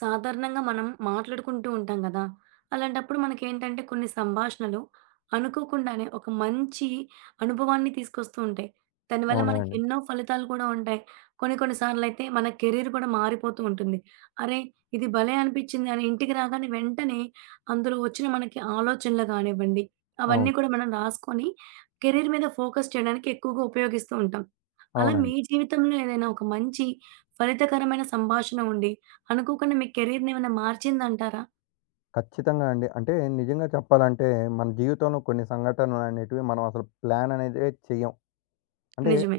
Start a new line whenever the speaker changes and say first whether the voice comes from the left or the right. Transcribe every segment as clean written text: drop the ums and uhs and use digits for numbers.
right: సాధారణంగా మనం మాట్లాడుకుంటూ ఉంటాం కదా! అలాంటప్పుడు మనకేంటంటే కొన్ని సంభాషణలు అనుకోకుండానే ఒక మంచి అనుభవాన్ని తీసుకొస్తూ ఉంటాయి. దానివల్ల
left: అవునా
right: మనకి
left: అండి.
right: ఎన్నో ఫలితాలు కూడా ఉంటాయి. కొన్ని కొన్ని సార్లయితే మన కెరీర్ కూడా మారిపోతూ ఉంటుంది. అరే! ఇది భలే అనిపించింది అని ఇంటికి రాగానే వెంటనే అందులో వచ్చిన మనకి ఆలోచనలు కానివ్వండి, అవన్నీ
left: అవును.
right: కూడా మనం రాసుకొని కెరీర్ మీద ఫోకస్ చేయడానికి ఎక్కువగా ఉపయోగిస్తూ ఉంటాం. అలా మీ
left: అవునండి.
right: జీవితంలో ఏదైనా ఒక మంచి ఫలితకరమైన సంభాషణ ఉండి అనుకోకుండా మీ కెరీర్‌నేమైనా మార్చిందంటారా?
left: ఖచ్చితంగా అండి. అంటే నిజంగా చెప్పాలంటే, మన జీవితంలో కొన్ని సంఘటనలనేటివి మనం అసలు ప్లాన్ అనేదే చెయ్యం. అంటే
right: నిజమే.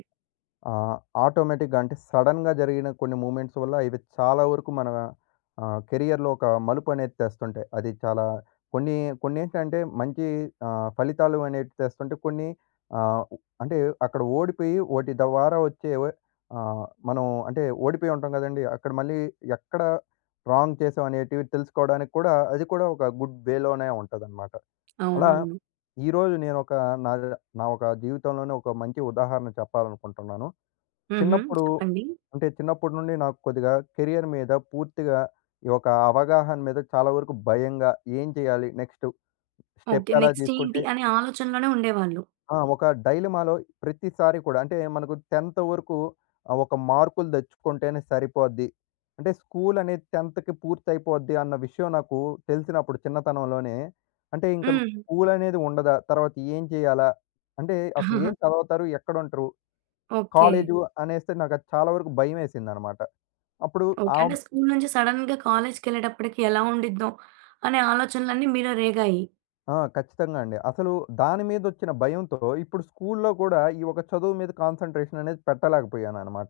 left: ఆహ్, ఆటోమేటిక్‌గా అంటే సడెన్‌గా జరిగిన కొన్ని మూవ్‌మెంట్స్ వల్ల ఇవి చాలా వరకు మన కెరియర్‌లో ఒక మలుపు అనేది తెస్తుంటాయి. అది చాలా కొన్ని కొన్నేంటంటే మంచి ఫలితాలు అనేటివి తెస్తుంటే కొన్ని ఆహ్, అంటే అక్కడ ఓడిపోయి ఓటి ద్వారా వచ్చే మనం అంటే ఓడిపోయి ఉంటాం కదండీ! అక్కడ మళ్ళీ ఎక్కడ రాంగ్ చేసాం అనేటివి తెలుసుకోవడానికి కూడా అది కూడా ఒక గుడ్ వేలోనే ఉంటదనమాట. అలా
right: అవునవును.
left: ఈరోజు నేనొక నా నా ఒక జీవితంలోనే ఒక మంచి ఉదాహరణ చెప్పాలనుకుంటున్నాను.
right: హుహు.
left: చిన్నప్పుడు
right: చెప్పండి.
left: అంటే చిన్నప్పటి నుండి నాకు కొద్దిగా కెరియర్ మీద పూర్తిగా ఈ ఒక అవగాహన మీద చాలా వరకు భయంగా ఏం చేయాలి? Next step
right: okay.
left: ఎలా
right: నెక్స్ట్
left: తీసుకుంటే
right: ఏంటి అనే ఆలోచనలోనే ఉండేవాళ్ళు.
left: ఆ! ఒక డైలమాలో ప్రతిసారి కూడా అంటే మనకు 10థ్ వరకు ఒక మార్కులు తెచ్చుకుంటేనే సరిపోద్ది. అంటే స్కూల్ అనేది 10థ్‌కి పూర్తయిపోద్ది అన్న విషయం నాకు తెలిసినప్పుడు చిన్నతనంలోనే. అంటే ఇంక
right: హ్మ్.
left: స్కూల్ అనేది ఉండదా? తర్వాత ఏం చేయాలా? అంటే అసలు ఏం చదువుతారు? ఎక్కడుంటరు?
right: ఓకే.
left: కాలేజు అనేస్తే నాకది చాలా వరకు భయమేసిందనమాట. అప్పుడు
right: ఓకే.
left: ఆహ్,
right: అంటే స్కూలు నుంచి సడెన్‌గా కాలేజ్‌కెళ్ళేటప్పటికి ఎలా ఉండిద్దో అనే ఆలోచనలన్నీ మీలో రేగాయి.
left: ఆ! ఖచ్చితంగా అండి. అసలు దాని మీదొచ్చిన భయంతో ఇప్పుడు స్కూల్లో కూడా ఈ ఒక చదువు మీద కాన్సంట్రేషన్ అనేది పెట్టలేకపోయాననమాట.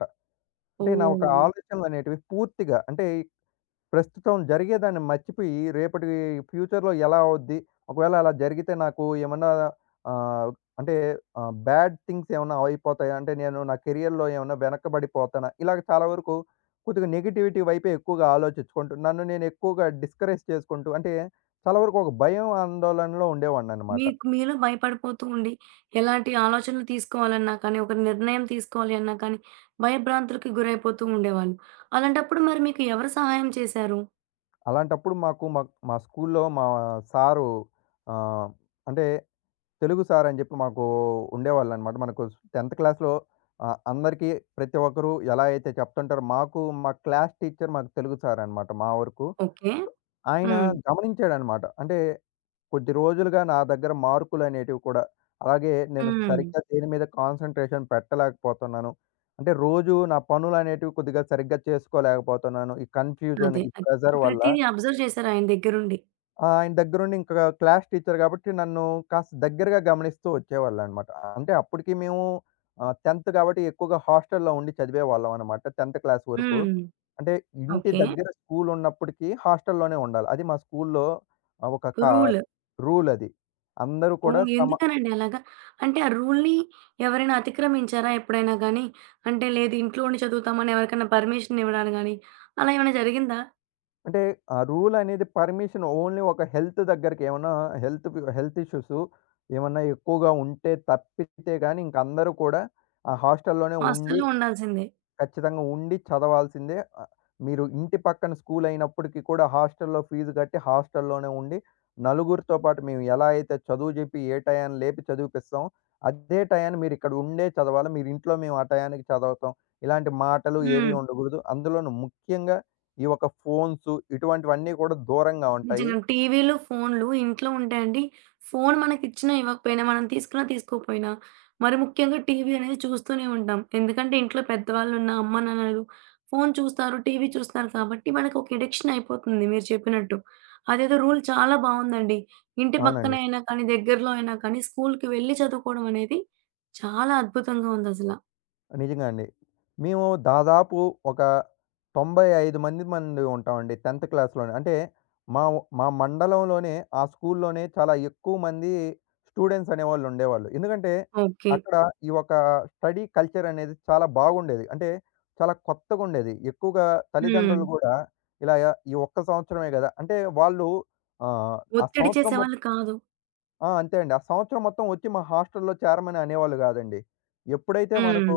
left: అంటే నా ఒక
right: ఓహ్!
left: ఆలోచనలనేటివి పూర్తిగా అంటే ప్రస్తుతం జరిగేదాన్ని మర్చిపోయి, రేపటి ఫ్యూచర్‌లో ఎలా అవుద్ది? ఒకవేళ అలా జరిగితే నాకు ఏమన్నా ఆహ్, అంటే బ్యాడ్ థింగ్స్ ఏమన్నా అయిపోతాయా? అంటే నేను నా కెరియర్‌లో ఏమన్నా వెనకబడిపోతానా? ఇలాగ చాలా వరకు కొద్దిగా నెగటివిటీ వైపే ఎక్కువగా ఆలోచించుకుంటూ, నన్ను నేను ఎక్కువగా డిస్కరేజ్ చేసుకుంటూ, అంటే చాలా వరకు ఒక భయం, ఆందోళనలో ఉండేవాడిననమాట.
right: మీకు మీలో భయపడిపోతూ ఉండి, ఎలాంటి ఆలోచనలు తీసుకోవాలన్నా కానీ, ఒక నిర్ణయం తీసుకోవాలి అన్నా కానీ, భయభ్రాంతులకి గురైపోతూ ఉండేవాళ్ళు. అలాంటప్పుడు మరి మీకు ఎవరు సహాయం చేశారు?
left: అలాంటప్పుడు మాకు మా మా స్కూల్‌లో మా సారు ఆహ్, అంటే తెలుగు సార్ అని చెప్పి మాకు ఉండేవాళ్ళనమాట. మనకు 10థ్ క్లాస్‌లో అందరికీ ప్రతి ఒక్కరు ఎలా అయితే చెప్తుంటారో, మా క్లాస్ టీచర్ మాకు తెలుగు సారనమాట మా వరకు.
right: ఓకే.
left: ఆయన
right: హ్మ్.
left: గమనించాడనమాట. అంటే కొద్ది రోజులుగా నా దగ్గర మార్కులనేటివి కూడా అలాగే నేను
right: హ్మ్.
left: సరిగ్గా దేని మీద కాన్సంట్రేషన్ పెట్టలేకపోతున్నాను. అంటే రోజు నా పనులనేటివి కొద్దిగా సరిగ్గా చేసుకోలేకపోతున్నాను. ఈ కన్‌ఫ్యూజన్,
right: అదే.
left: ఈ
right: అదే.
left: ప్రెషర్ వల్ల.
right: ప్రతీదీ అబ్జర్వ్ చేశారు ఆయన దగ్గరుండి.
left: ఆ! ఆయన దగ్గరుండి ఇంకా క్లాస్ టీచర్ గాబట్టి, నన్ను కాస్త దగ్గరగా గమనిస్తూ వచ్చేవాళ్ళనమాట. అంటే అప్పటికి మేము 10థ్ కాబట్టి ఎక్కువగా హాస్టల్‌లో ఉండి చదివేవాళ్ళం అనమాట. 10థ్ క్లాస్ వరకు.
right: హ్మ్.
left: అంటే ఇంటి
right: ఓకే.
left: దగ్గర స్కూల్ ఉన్నప్పటికీ హాస్టల్‌లోనే ఉండాలి. అది మా స్కూల్‌లో ఒక క
right: రూల్.
left: రూల్ అది. అందరూ కూడా
right: ఓహ్!
left: సమ
right: ఎందుకనండి అలాగా? అంటే ఆ రూల్‌ని ఎవరైనా అతిక్రమించారా ఎప్పుడైనా గాని? అంటే లేదు ఇంట్లో ఉండి చదువుతామని ఎవరికైనా పర్మిషన్ ఇవ్వడాలు గాని, అలా ఏమైనా జరిగిందా?
left: అంటే ఆ రూల్ అనేది పర్మిషన్ ఓన్లీ ఒక హెల్త్ దగ్గరకి ఏమన్నా హెల్త్ ఇష్యూస్ ఏమన్నా ఎక్కువగా ఉంటే తప్పితే గాని ఇంక అందరూ కూడా ఆ హాస్టల్‌లోనే ఉండి
right: హాస్టల్‌లో ఉండాల్సిందే.
left: ఖచ్చితంగా ఉండి చదవాల్సిందే. మీరు ఇంటి పక్కన స్కూల్ అయినప్పటికీ కూడా హాస్టల్‌లో ఫీజు కట్టి హాస్టల్‌లోనే ఉండి, నలుగురితో పాటు మేము ఎలా అయితే చదువు చెప్పి ఏ టయాన్ని లేపి చదివిపిస్తామో, అదే టయాన్ని మీరు ఇక్కడ ఉండే చదవాలి. మీరు ఇంట్లో మేము ఆ టయానికి చదువుతాం. ఇలాంటి మాటలు ఏవి
right: హ్మ్.
left: ఉండకూడదు. అందులోనూ ముఖ్యంగా ఈ యొక్క ఫోన్స్ ఇటువంటివన్నీ కూడా దూరంగా ఉంటాయి.
right: నిజంగా. టీవీలు, ఫోన్లు ఇంట్లో ఉంటే అండి, ఫోన్ మనకిచ్చినా ఇవ్వకపోయినా, మనం తీసుకున్నా తీసుకోకపోయినా, మరి ముఖ్యంగా టీవీ అనేది చూస్తూనే ఉంటాం. ఎందుకంటే ఇంట్లో పెద్దవాళ్ళున్నా, అమ్మ, నాన్నలు ఫోన్ చూస్తారు, టీవీ చూస్తున్నారు కాబట్టి మనకొక ఎడిక్షన్ అయిపోతుంది మీరు చెప్పినట్టు. అదేదో రూల్ చాలా బావుందండి. ఇంటి పక్కన
left: అవునండి.
right: అయినా కానీ, దగ్గరలో అయినా కానీ స్కూలుకి వెళ్లి చదువుకోవడం అనేది చాలా అద్భుతంగా ఉందసల.
left: నిజంగా అండి. మేము దాదాపు ఒక 95 మంది మంది ఉంటామండి 10థ్ క్లాస్‌లోనే. అంటే మా మండలంలోనే ఆ స్కూల్‌లోనే చాలా ఎక్కువ మంది స్టూడెంట్స్ అనేవాళ్ళు ఉండేవాళ్ళు. ఎందుకంటే
right: ఓకే.
left: అక్కడ ఈ ఒక స్టడీ కల్చర్ అనేది చాలా బాగుండేది. అంటే చాలా కొత్తగుండేది. ఎక్కువగా
right: హ్మ్.
left: తల్లిదండ్రులు కూడా ఇలా ఈ ఒక్క సంవత్సరమే గదా! అంటే వాళ్ళు ఆ
right: ఒత్తిడి
left: సంవత్సరం
right: చేసేవాళ్ళు కాదు.
left: ఆ! అంతే అండి. ఆ సంవత్సరం మొత్తం వచ్చి మా హాస్టల్‌లో చేరమని అనేవాళ్ళు కాదండి. ఎప్పుడైతే
right: హ్మ్.
left: మనకు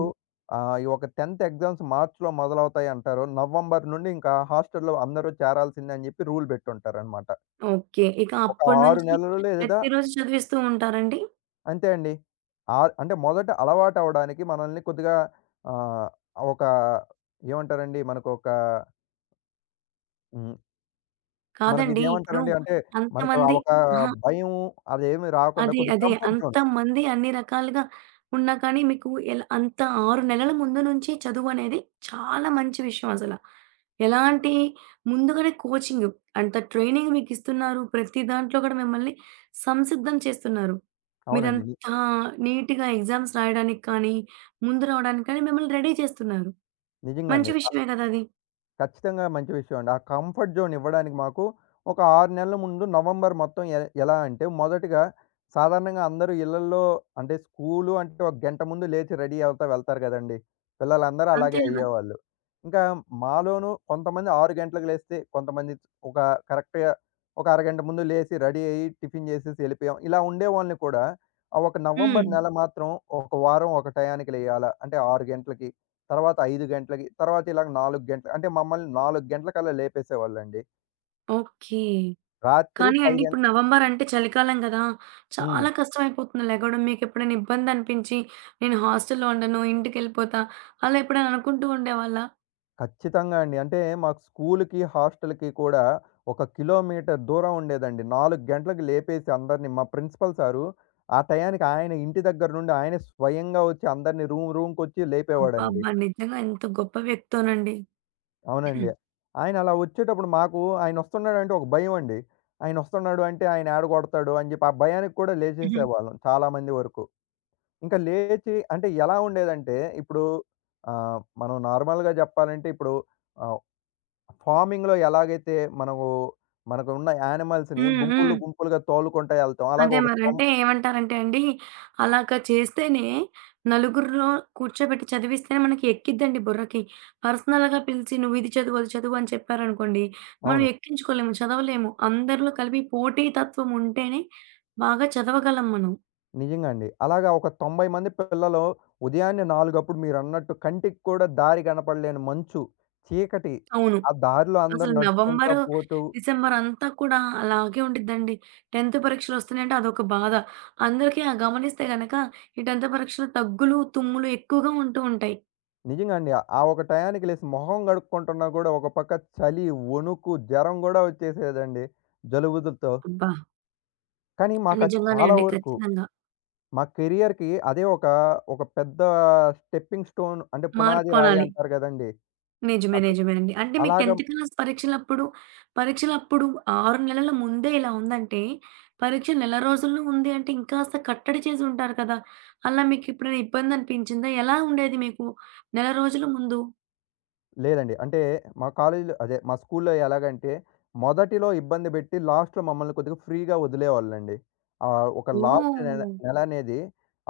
left: ఈ ఒక 10థ్ ఎగ్జామ్స్ మార్చ్‌లో మొదలవుతాయంటారో, నవంబర్ నుండి ఇంకా హాస్టల్‌లో అందరూ చేరాల్సిందే అని చెప్పి రూల్ పెట్టుంటారనమాట.
right: ఓకే. ఇక
left: ఒక
right: అప్పటి
left: 6
right: నుంచి
left: నెలలు లేదా
right: ప్రతిరోజు చదివిస్తూ ఉంటారండి?
left: అంతే అండి. అంటే మొదట అలవాటవ్వడానికి మనల్ని కొద్దిగా ఆహ్, ఒక ఏమంటారండి? మనకు ఒక హ్మ్. మనకి
right: కాదండి. ఇప్పుడు
left: ఇదేమంటారండి? అంటే మనకు ఆ
right: అంతమంది
left: ఒక
right: అహా!
left: భయం అదేమి రాకుండా
right: అదే.
left: కొద్దిగా
right: అదే.
left: Comfort zone.
right: అంతమంది అన్ని రకాలుగా ఉన్నా కానీ మీకు ఎలా అంత 6 నెలల ముందు నుంచి చదువనేది చాలా మంచి విషయం అసల. ఎలాంటి ముందుగానే కోచింగ్ అంత ట్రైనింగ్ మీకిస్తున్నారు. ప్రతి దాంట్లో కూడా మిమ్మల్ని సంసిద్ధం చేస్తున్నారు.
left: అవునండి.
right: మీరంత నీట్‌గా ఎగ్జామ్స్ రాయడానికి కానీ, ముందు రావడానికి కానీ మిమ్మల్ని రెడీ చేస్తున్నారు.
left: నిజంగా
right: మంచి
left: అండి.
right: విషయమే కదా అది.
left: ఖచ్చితంగా మంచి విషయం అండి. ఆ కంఫర్ట్ జోన్ ఇవ్వడానికి మాకు ఒక 6 నెలల ముందు నవంబర్ మొత్తం ఎలా అంటే మొదటగా సాధారణంగా అందరూ ఇళ్లల్లో అంటే స్కూలు అంటే ఒక గంట ముందు లేచి రెడీ అవుతా వెళ్తారు గదండీ! పిల్లలందరూ
right: అంతే
left: అలాగే
right: గదా!
left: అయ్యేవాళ్ళు. ఇంకా మాలోనూ కొంతమంది 6 గంటలకు లేస్తే, కొంతమంది ఒక కరెక్ట్‌గా ఒక అరగంట ముందు లేసి రెడీ అయ్యి టిఫిన్ చేసేసి ఎళ్ళిపోయాం. ఇలా ఉండేవాళ్ళని కూడా ఆ ఒక
right: హ్మ్.
left: నవంబర్ నెల మాత్రం ఒక వారం ఒక టయానికి లేయాలా అంటే 6 గంటలకి. తర్వాత 5 గంటలకి, తర్వాత ఇలాగ 4 గంటలు అంటే మమ్మల్ని 4 గంటలకల్లా లేపేసేవాళ్ళండి.
right: ఓకే.
left: రాత్రి
right: కానీ
left: 10
right: అండి
left: గం
right: ఇప్పుడు నవంబర్ అంటే చలికాలం గదా!
left: హ్మ్.
right: చాలా కష్టమైపోతుంది లెగవడం. మీకెప్పుడైనా ఇబ్బందనిపించి నేను హాస్టల్‌లో ఉండను, ఇంటికెళ్ళిపోతా అలా ఎప్పుడైనా అనుకుంటూ ఉండేవాళ్ళా?
left: ఖచ్చితంగా అండి. అంటే మాకు స్కూలుకి, హాస్టల్‌కి కూడా ఒక కిలోమీటర్ దూరం ఉండేదండి. 4 గంటలకు లేపేసి అందరిని మా ప్రిన్సిపల్ సారు ఆ టయానికి ఆయన ఇంటి దగ్గర నుండి ఆయనే స్వయంగా వచ్చి అందరిని రూమ్‌కొచ్చి
right: అబ్బా!
left: లేపేవాడండి.
right: అబ్బా! నిజంగా ఎంత గొప్ప వ్యక్తోనండి.
left: అవునండి. ఆయన అలా వచ్చేటప్పుడు మాకు ఆయన వస్తున్నాడంటే ఒక భయం అండి. ఆయన వస్తున్నాడు అంటే ఆయన ఏడ కొడతాడు అని చెప్పి ఆ భయానికి కూడా
right: హుహు.
left: లేచేసేవాళ్ళం చాలా మంది వరకు. ఇంకా లేచి అంటే ఎలా ఉండేదంటే, ఇప్పుడు మనం నార్మల్‌గా జెప్పాలంటే ఇప్పుడు ఆహ్, ఫార్మింగ్‌లో ఎలాగైతే మనకు మనకున్న యానిమల్స్‌ని
right: హ్మ్.
left: గుంపులు,
right: హ్మ్.
left: గుంపులుగా తోలుకుంటా ఎళ్తాం. అలాగే
right: అదే
left: ఒక
right: మరి.
left: తొం
right: అంటే ఏమంటారంటే అండి, అలాగా చేస్తేనే నలుగురిలో కూర్చోబెట్టి చదివిస్తేనే మనకి ఎక్కిద్దండి బుర్రకి. పర్సనల్‌గా పిలిచి నువ్విది చదువు, అది చదువు అని చెప్పారనుకోండి, మనం
left: అవును.
right: ఎక్కించుకోలేము, చదవలేము. అందరిలో కలిపి పోటీ తత్వం ఉంటేనే బాగా చదవగలం మనం.
left: నిజంగా అండి. అలాగా ఒక 90 మంది పిల్లలు ఉదయాన్నే 4 మీరన్నట్టు కంటికి కూడా దారి కనపడలేని మంచు, చీకటి,
right: అవును.
left: ఆ దారిలో అందరూ
right: అసలు
left: నడుచుకుంటా
right: నవంబరు,
left: పోతూ
right: డిసెంబర్ అంతా కూడా అలాగే ఉండిద్దండి. 10థ్ పరీక్షలొస్తున్నాయంటే అదొక బాధ. అందరికీ ఆ గమనిస్తే గనక ఈ 10th పరీక్షలు తగ్గులు, తుమ్ములు ఎక్కువగా ఉంటూ ఉంటాయి.
left: నిజంగా అండి. ఆ ఆ ఒక టయానికి లేసి మొహం కడుక్కుంటున్నా గూడా ఒక పక్క చలి, వణుకు, జరం గూడా వచ్చేసేదండి జలుబులతో.
right: అబ్బా!
left: కానీ మాకు అది
right: నిజంగానే
left: చాలా
right: అండి.
left: వరకు
right: ఖచ్చితంగా.
left: మా కెరియర్‌కి అదే ఒక పెద్ద స్టెప్పింగ్ స్టోన్ అంటే పునాది రాయి
right: మార్పనాలి.
left: అంటారు గదండీ!
right: నిజమే.
left: అటు
right: నిజమే అండి. అంటే మీకు
left: అలాగా
right: 10th క్లాస్ పరీక్షలప్పుడు, పరీక్షలప్పుడు 6 నెలల ముందే ఇలా ఉందంటే, పరీక్ష నెల రోజుల్లో ఉంది అంటే ఇంకాస్త కట్టడి చేసి ఉంటారు కదా! అలా మీకెప్పుడైనా ఇబ్బందనిపించిందా? ఎలా ఉండేది మీకు నెల రోజుల ముందు?
left: లేదండి. అంటే మా కాలేజీలో అదే మా స్కూల్లో ఎలాగంటే, మొదటిలో ఇబ్బంది పెట్టి లాస్ట్‌లో మమ్మల్ని కొద్దిగా ఫ్రీగా వదిలేవాళ్ళండి. ఒక లాస్ట్ నెల
right: ఓహ్!
left: నెల అనేది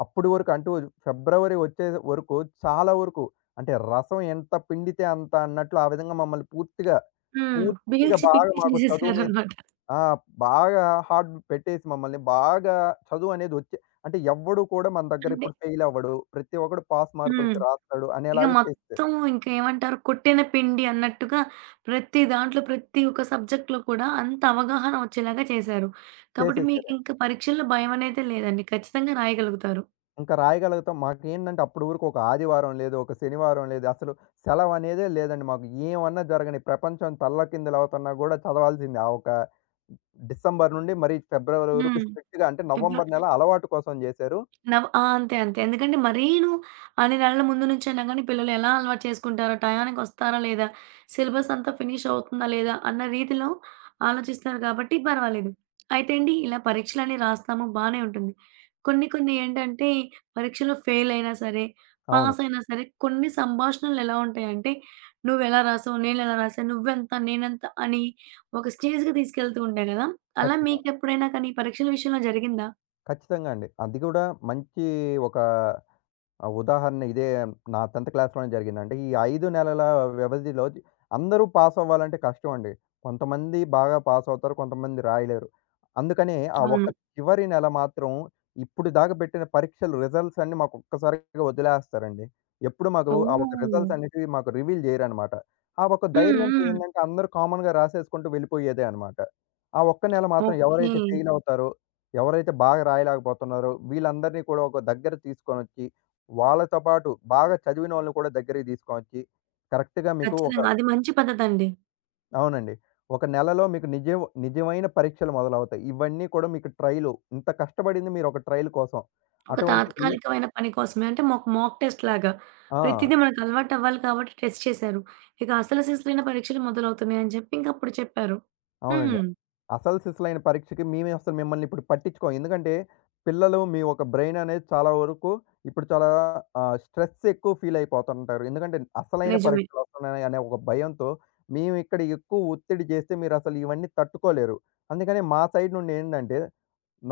left: అప్పటి వరకు అంటూ ఫిబ్రవరి వచ్చే వరకు చాలా వరకు అంటే రసం ఎంత పిండితే అంత అన్నట్లు ఆ విధంగా మమ్మల్ని
right: హ్మ్.
left: పూర్తిగా
right: పీల్చి
left: బాగా
right: పిప్పి
left: మాకు చదువు మీద
right: చేసేసారనమాట.
left: ఆ! బాగా హార్డ్ పెట్టేసి మమ్మల్ని బాగా చదువు అనేది వచ్చే అంటే ఎవ్వడు కూడా మన దగ్గర
right: అంటే
left: ఇప్పుడు ఫెయిల్ అవ్వడు. ప్రతి ఒక్కడు పాస్
right: హ్మ్.
left: మార్కులకి రాస్తాడు
right: ఇక
left: అనేలాగా
right: మొత్తం ఇంక ఏమంటారు కొట్టిన పిండి అన్నట్టుగా ప్రతి దాంట్లో, ప్రతి ఒక్క సబ్జెక్ట్‌లో కూడా అంత అవగాహన వచ్చేలాగా చేశారు. కాబట్టి
left: చేసేసారు.
right: మీకింక పరీక్షల్లో భయమనేదే లేదండి. ఖచ్చితంగా రాయగలుగుతారు.
left: ఇంకా రాయగలుగుతాం. మాకేంటంటే అప్పటి వరకు ఒక ఆదివారం లేదు. ఒక శనివారం లేదు. అసలు సెలవనేదే లేదండి మాకు. ఏమన్నా జరగని ప్రపంచం తల్లకిందులవుతున్నా గూడా చదవాల్సిందే. ఆ ఒక డిసెంబర్ నుండి మరి ఫిబ్రవరి వరకు
right: హ్మ్.
left: స్ట్రిక్ట్‌గా అంటే నవంబర్
right: ఫిబ్రవరి
left: నెల అలవాటు కోసం జేశారు.
right: ఆ! అంతే. అంతే. ఎందుకంటే మరీను అన్ని నెలల ముందు నుంచైనా గానీ పిల్లలు ఎలా అలవాటు చేసుకుంటారో, టయానికొస్తారా లేదా, సిలబస్ అంతా ఫినిష్ అవుతుందా లేదా అన్న రీతిలో ఆలోచిస్తారు కాబట్టి పర్వాలేదు. అయితే అండి ఇలా పరీక్షలన్నీ రాస్తాము బానే ఉంటుంది. కొన్ని కొన్ని ఏంటంటే పరీక్షలో ఫెయిల్ అయినా సరే,
left: అవును.
right: పాస్ అయినా సరే కొన్ని సంభాషణలు ఎలా ఉంటాయంటే, "నువ్వెలా రాసావు? నేనెలా రాసాను? నువ్వెంత? నేనెంత?" అని ఒక స్టేజ్‌కి తీసుకెళ్తూ ఉంటాయి గదా! అలా
left: ఖచ్చితంగా.
right: మీకెప్పుడైనా కానీ పరీక్షల విషయంలో జరిగిందా?
left: ఖచ్చితంగా అండి. అది గూడా మంచి ఒక ఆ! ఉదాహరణ ఇదే నా 10థ్ క్లాస్‌లోనే జరిగిందండి. ఈ 5 నెలల వ్యవధిలో అందరూ పాస్ అవ్వాలంటే కష్టం అండి. కొంతమంది బాగా పాస్ అవుతారు. కొంతమంది రాయలేరు. అందుకనే ఆ ఒక్క
right: అవును.
left: చివరి నెల మాత్రం ఇప్పుడు దాకా పెట్టిన పరీక్షలు రిజల్ట్స్ అన్నీ మాకు ఒక్కసారిగా వదిలేస్తారండి. ఎప్పుడు మాకు ఆ ఒక
right: ఓహ్!
left: రిజల్ట్స్ అనేటివి మాకు రివీల్ చేయరనమాట. ఆ ఒక
right: హ్మ్.
left: ధైర్యంతో
right: హ్మ్.
left: ఏందంటే అందరూ కామన్‌గా రాసేసుకుంటూ వెళ్ళిపోయేదే అనమాట. ఆ ఒక్క నెల మాత్రం
right: ఓకే.
left: ఎవరైతే ఫెయిల్ అవుతారో, ఎవరైతే బాగా రాయలేకపోతున్నారో వీళ్ళందరినీ కూడా ఒక దగ్గర తీసుకొనొచ్చి వాళ్ళతో పాటు బాగా చదివిన వాళ్ళని కూడా దగ్గరికి తీసుకొనొచ్చి, కరెక్ట్‌గా మీకు ఒక
right: ఖచ్చితంగా. అది మంచి పద్ధతండి.
left: అవునండి. ఒక నెలలో మీకు నిజమైన పరీక్షలు మొదలవుతాయి. ఇవన్నీ కూడా మీకు ట్రైలు. ఇంత కష్టపడింది మీరు ఒక ట్రైల్ కోసం.
right: ఒక
left: అటువంటిది
right: తాత్కాలికమైన పని కోసమే అంటే మాకు మాక్ టెస్ట్ లాగా.
left: ఆ!
right: ప్రతిదీ మనకు అలవాటు అవ్వాలి కాబట్టి టెస్ట్ చేశారు. ఇక అసలు సిజులైన పరీక్షలు మొదలవుతున్నాయని చెప్పి ఇంకప్పుడు చెప్పారు.
left: అవునండి.
right: హ్మ్.
left: అసలు సిసలైన పరీక్షకి మేమే అసలు మిమ్మల్ని ఇప్పుడు పట్టించుకోం. ఎందుకంటే, పిల్లలు మీ ఒక బ్రెయిన్ అనేది చాలా వరకు ఇప్పుడు చాలా స్ట్రెస్ ఎక్కువ ఫీల్ అయిపోతుంటారు. ఎందుకంటే, అసలైన
right: నిజమే.
left: పరీక్షలు వస్తున్నాయి అనే ఒక భయంతో మేము ఇక్కడ ఎక్కువ ఒత్తిడి చేస్తే మీరసలు ఇవన్నీ తట్టుకోలేరు. అందుకనే మా సైడ్ నుండి ఏంటంటే,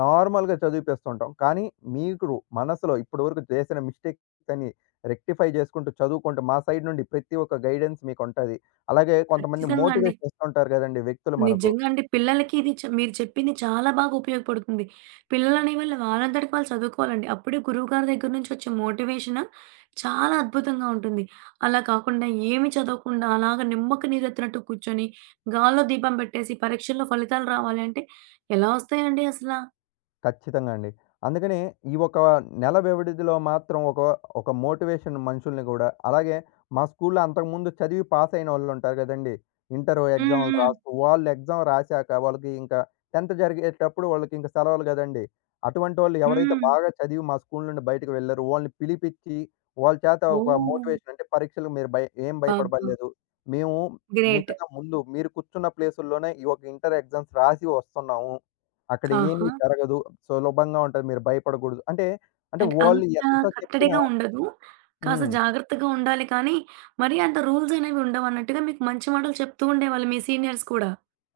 left: నార్మల్‌గా చదివిపిస్తుంటాం. కానీ మీరు మనసులో ఇప్పటివరకు చేసిన మిస్టేక్స్ అన్ని రెక్టిఫై చేసుకుంటూ, చదువుకుంటూ మా సైడ్ నుండి ప్రతి ఒక్క గైడెన్స్ మీకుంటది. అలాగే కొంతమంది
right: ఖచ్చితంగా అండి.
left: మోటివేషన్ ఇస్తుంటారు కదండీ వ్యక్తులు మనకు.
right: నిజంగా అండి. పిల్లలకి ఇది మీరు చెప్పింది చాలా బాగా ఉపయోగపడుతుంది. పిల్లలనేవాళ్ళు వాళ్ళంతటికి వాళ్ళు చదువుకోవాలండి. అప్పుడే గురువుగారి దగ్గర నుంచి వచ్చే మోటివేషన్ చాలా అద్భుతంగా ఉంటుంది. అలా కాకుండా ఏమి చదవకుండా అలాగ నిమ్మకు నీరెత్తినట్టు కూర్చొని, గాల్లో దీపం పెట్టేసి పరీక్షల్లో ఫలితాలు రావాలి అంటే ఎలా వస్తాయండి అసల?
left: ఖచ్చితంగా అండి. అందుకనే ఈ ఒక నెల వ్యవధిలో మాత్రం ఒక ఒక మోటివేషన్ మనుషుల్ని గూడా, అలాగే మా స్కూల్‌లో అంతకుముందు చదివి పాస్ అయినోళ్ళుంటారు గదండీ! ఇంటరు
right: హ్మ్.
left: ఎగ్జామ్‌లు
right: హ్మ్.
left: రాస్తూ, వాళ్ళు ఎగ్జామ్ రాసాక వాళ్ళకి ఇంకా 10థ్ జరిగేటప్పుడు వాళ్ళకి ఇంక సెలవులు గదండీ! అటువంటోళ్ళు ఎవరైతే
right: హ్మ్.
left: బాగా చదివి మా స్కూల్ నుండి బయటకు వెళ్లారో వాళ్ళని పిలిపిచ్చి, వాళ్ళ చేత ఒక
right: ఓహ్!
left: మోటివేషన్ అంటే పరీక్షలకు మీరు ఏం
right: అబ్బబ్బా!
left: భయపడబల్లేదు. మేము
right: గ్రేట్.
left: మీకన్నా ముందు మీరు కూర్చున్న ప్లేసుల్లోనే ఈ ఒక ఇంటర్ ఎగ్జామ్స్ రాసి వస్తున్నాము. అక్కడ ఏమీ
right: ఆహా!
left: జరగదు. సులభంగా ఉంటది. మీరు భయపడకూడదు. అంటే, అంటే
right: అంటే
left: వాళ్ళు
right: అంత
left: ఎంత చెప్పినా
right: కట్టడిగా ఉండదు. కాస్త
left: హ్మ్.
right: జాగ్రత్తగా ఉండాలి కానీ, మరీ అంత రూల్స్ అనేవి ఉండవన్నట్టుగా మీకు మంచి మాటలు చెప్తూ ఉండేవాళ్ళు మీ సీనియర్స్ కూడా.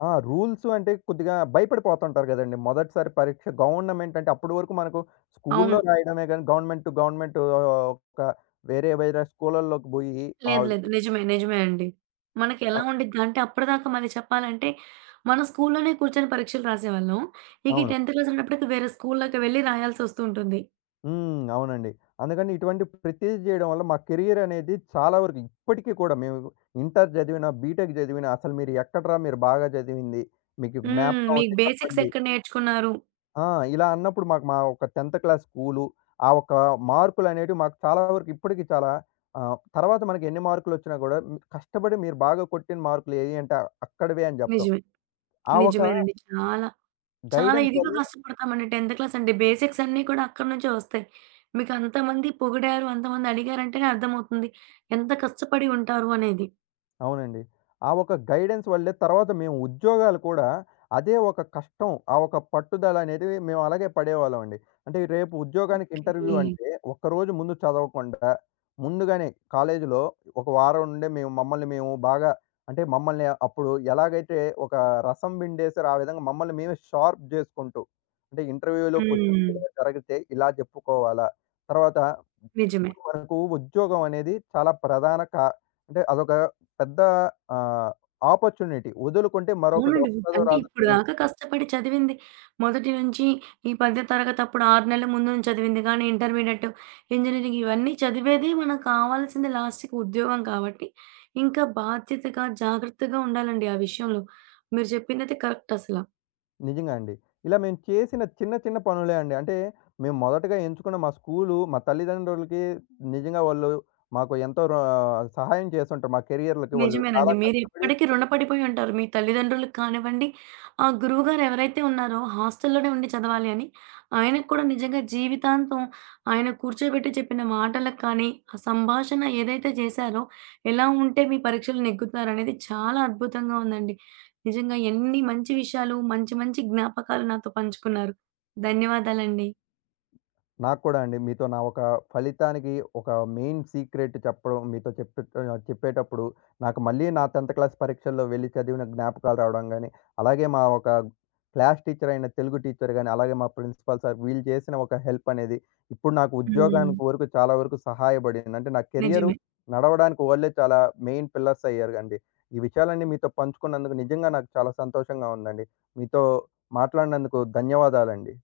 left: ఆ! రూల్స్ అంటే కొద్దిగా భయపడిపోతుంటారు గదండీ! మొదటిసారి పరీక్ష గవర్నమెంట్ అంటే అప్పటి వరకు మనకు స్కూల్లో
right: అవును.
left: రాయడమే గాని గవర్నమెంట్ టు గవర్నమెంట్ ఒక వేరే వేరే స్కూలల్లోకి బోయి
right: లేదు.
left: ఆహ్,
right: లేదు. నిజమే. నిజమే అండి. మనకెలా
left: అవ్
right: ఉండిద్దంటే అప్పటిదాకా మళ్ళీ చెప్పాలంటే, మన స్కూల్లోనే కూర్చొని పరీక్షలు రాసేవాళ్ళం. ఇక ఈ
left: అవును.
right: 10th క్లాస్ ఉన్నప్పటికి వేరే స్కూల్లోకి వెళ్లి రాయాల్సొస్తూ ఉంటుంది.
left: అవునండి. అందుకని ఇటువంటి ప్రతిది జేయడం వల్ల మా కెరియర్ అనేది చాలా వరకు ఇప్పటికి కూడా మేము ఇంటర్ జదివినా, బీటెక్ జదివినా అసలు మీరు ఎక్కడ్రా మీరు బాగా జదివింది? మీకు
right: హ్మ్.
left: జ్ఞాపకం
right: మీకు
left: ఉంటే
right: బేసిక్స్
left: చెప్పండి.
right: ఎక్కడ నేర్చుకున్నారు?
left: ఆ! ఇలా అన్నప్పుడు మాకు మా ఒక 10థ్ క్లాస్ స్కూలు, ఆ ఒక్క మార్కులనేటివి మాకు చాలా వరకు ఇప్పటికి చాలా తర్వాత మనకి ఎన్ని మార్కులొచ్చినా గూడా కష్టపడి మీరు బాగా కొట్టిన మార్కులు ఏయి అంటే అక్కడివే అని జెప్తాం.
right: నిజమే.
left: ఆ ఒక
right: నిజమేనండి. చాలా. చాలా
left: గైడెన్స్
right: ఇదిగా
left: వల్లే
right: కష్టపడతామండి. 10th క్లాస్ అంటే బేసిక్స్ అన్నీ కూడా అక్కడి నుంచే వస్తాయి. మీకు అంతమంది పొగిడారు, అంతమంది అడిగారంటేనే అర్థమవుతుంది. ఎంత కష్టపడి ఉంటారు అనేది.
left: అవునండి. ఆ ఒక గైడెన్స్ వల్లే తర్వాత మేము ఉద్యోగాలు కూడా అదే ఒక కష్టం, ఆ ఒక పట్టుదల అనేటివి మేము అలాగే పడేవాళ్ళమండి. అంటే రేపు ఉద్యోగానికి
right: ఓకే.
left: ఇంటర్వ్యూ అంటే ఒక్కరోజు ముందు చదవకుండా, ముందుగానే కాలేజీలో ఒక వారం నుండే మేము మమ్మల్ని మేము బాగా అంటే మమ్మల్ని అప్పుడు ఎలాగైతే ఒక రసం పిండేసారో ఆ విధంగా మమ్మల్ని మేమే షార్ప్ జేసుకుంటూ, అంటే ఇంటర్వ్యూలో క్వెషన్స్
right: హ్మ్.
left: ఇలా జరిగితే ఇలా చెప్పుకోవాలా? తర్వాత
right: నిజమే.
left: ఇప్పుడు మనకు ఉద్యోగం అనేది చాలా ప్రధాన కా అంటే అదొక పెద్ద ఆహ్, ఆపర్చునిటీ. వదులుకుంటే మరొకటి
right: అవునండి.
left: వస్తదో
right: అంటే
left: రాదో
right: ఇప్పుడు
left: తెలీదు.
right: దాకా కష్టపడి చదివింది మొదటి నుంచి ఈ 10th తరగతి అప్పుడు 6 నెలల ముందు నుంచి చదివింది కానీ ఇంటర్మీడియేట్, ఇంజినీరింగ్ ఇవన్నీ చదివేది మనకు కావాల్సింది లాస్ట్‌కి ఉద్యోగం కాబట్టి, ఇంకా బాధ్యతగా, జాగ్రత్తగా ఉండాలండి ఆ విషయంలో. మీరు చెప్పిందైతే కరెక్ట్ అసల.
left: నిజంగా అండి. ఇలా మేము చేసిన చిన్న చిన్న పనులే అండి. అంటే మేము మొదటగా ఎంచుకున్న మా స్కూలు, మా తల్లిదండ్రులకి నిజంగా వాళ్ళు మాకు ఎంతో సహాయం చేసుంటారు. మా కెరియర్‌లకి వాళ్ళు
right: నిజమేనండి.
left: చాలా కష్టపడి
right: మీరిప్పటికి రుణపడిపోయి ఉంటారు. మీ తల్లిదండ్రులకు కానివ్వండి, ఆ గురువుగారు ఎవరైతే ఉన్నారో హాస్టల్‌లోనే ఉండి చదవాలి అని, ఆయనకు కూడా నిజంగా జీవితాంతం ఆయన కూర్చోబెట్టి చెప్పిన మాటలకు కానీ, ఆ సంభాషణ ఏదైతే చేశారో, ఎలా ఉంటే మీ పరీక్షలు నెగ్గుతారనేది చాలా అద్భుతంగా ఉందండి. నిజంగా ఎన్ని మంచి విషయాలు, మంచి మంచి జ్ఞాపకాలు నాతో పంచుకున్నారు. ధన్యవాదాలండి.
left: నాకు కూడా అండి. మీతో నా ఒక ఫలితానికి ఒక మెయిన్ సీక్రెట్ చెప్పడం మీతో చెప్పే చెప్పేటప్పుడు నాకు మళ్ళీ నా 10థ్ క్లాస్ పరీక్షల్లో వెళ్లి చదివిన జ్ఞాపకాలు రావడం గాని, అలాగే మా ఒక క్లాస్ టీచర్ అయిన తెలుగు టీచర్ గాని, అలాగే మా ప్రిన్సిపల్ సార్ వీళ్ళు చేసిన ఒక హెల్ప్ అనేది ఇప్పుడు నాకు
right: హ్మ్.
left: ఉద్యోగానికి వరకు చాలా వరకు సహాయపడింది. అంటే నా కెరియరు
right: నిజమే.
left: నడవడానికి వాళ్ళే చాలా మెయిన్ పిల్లర్స్ అయ్యారండి. ఈ విషయాలన్నీ మీతో పంచుకున్నందుకు నిజంగా నాకు చాలా సంతోషంగా ఉందండి. మీతో మాట్లాడినందుకు ధన్యవాదాలండి.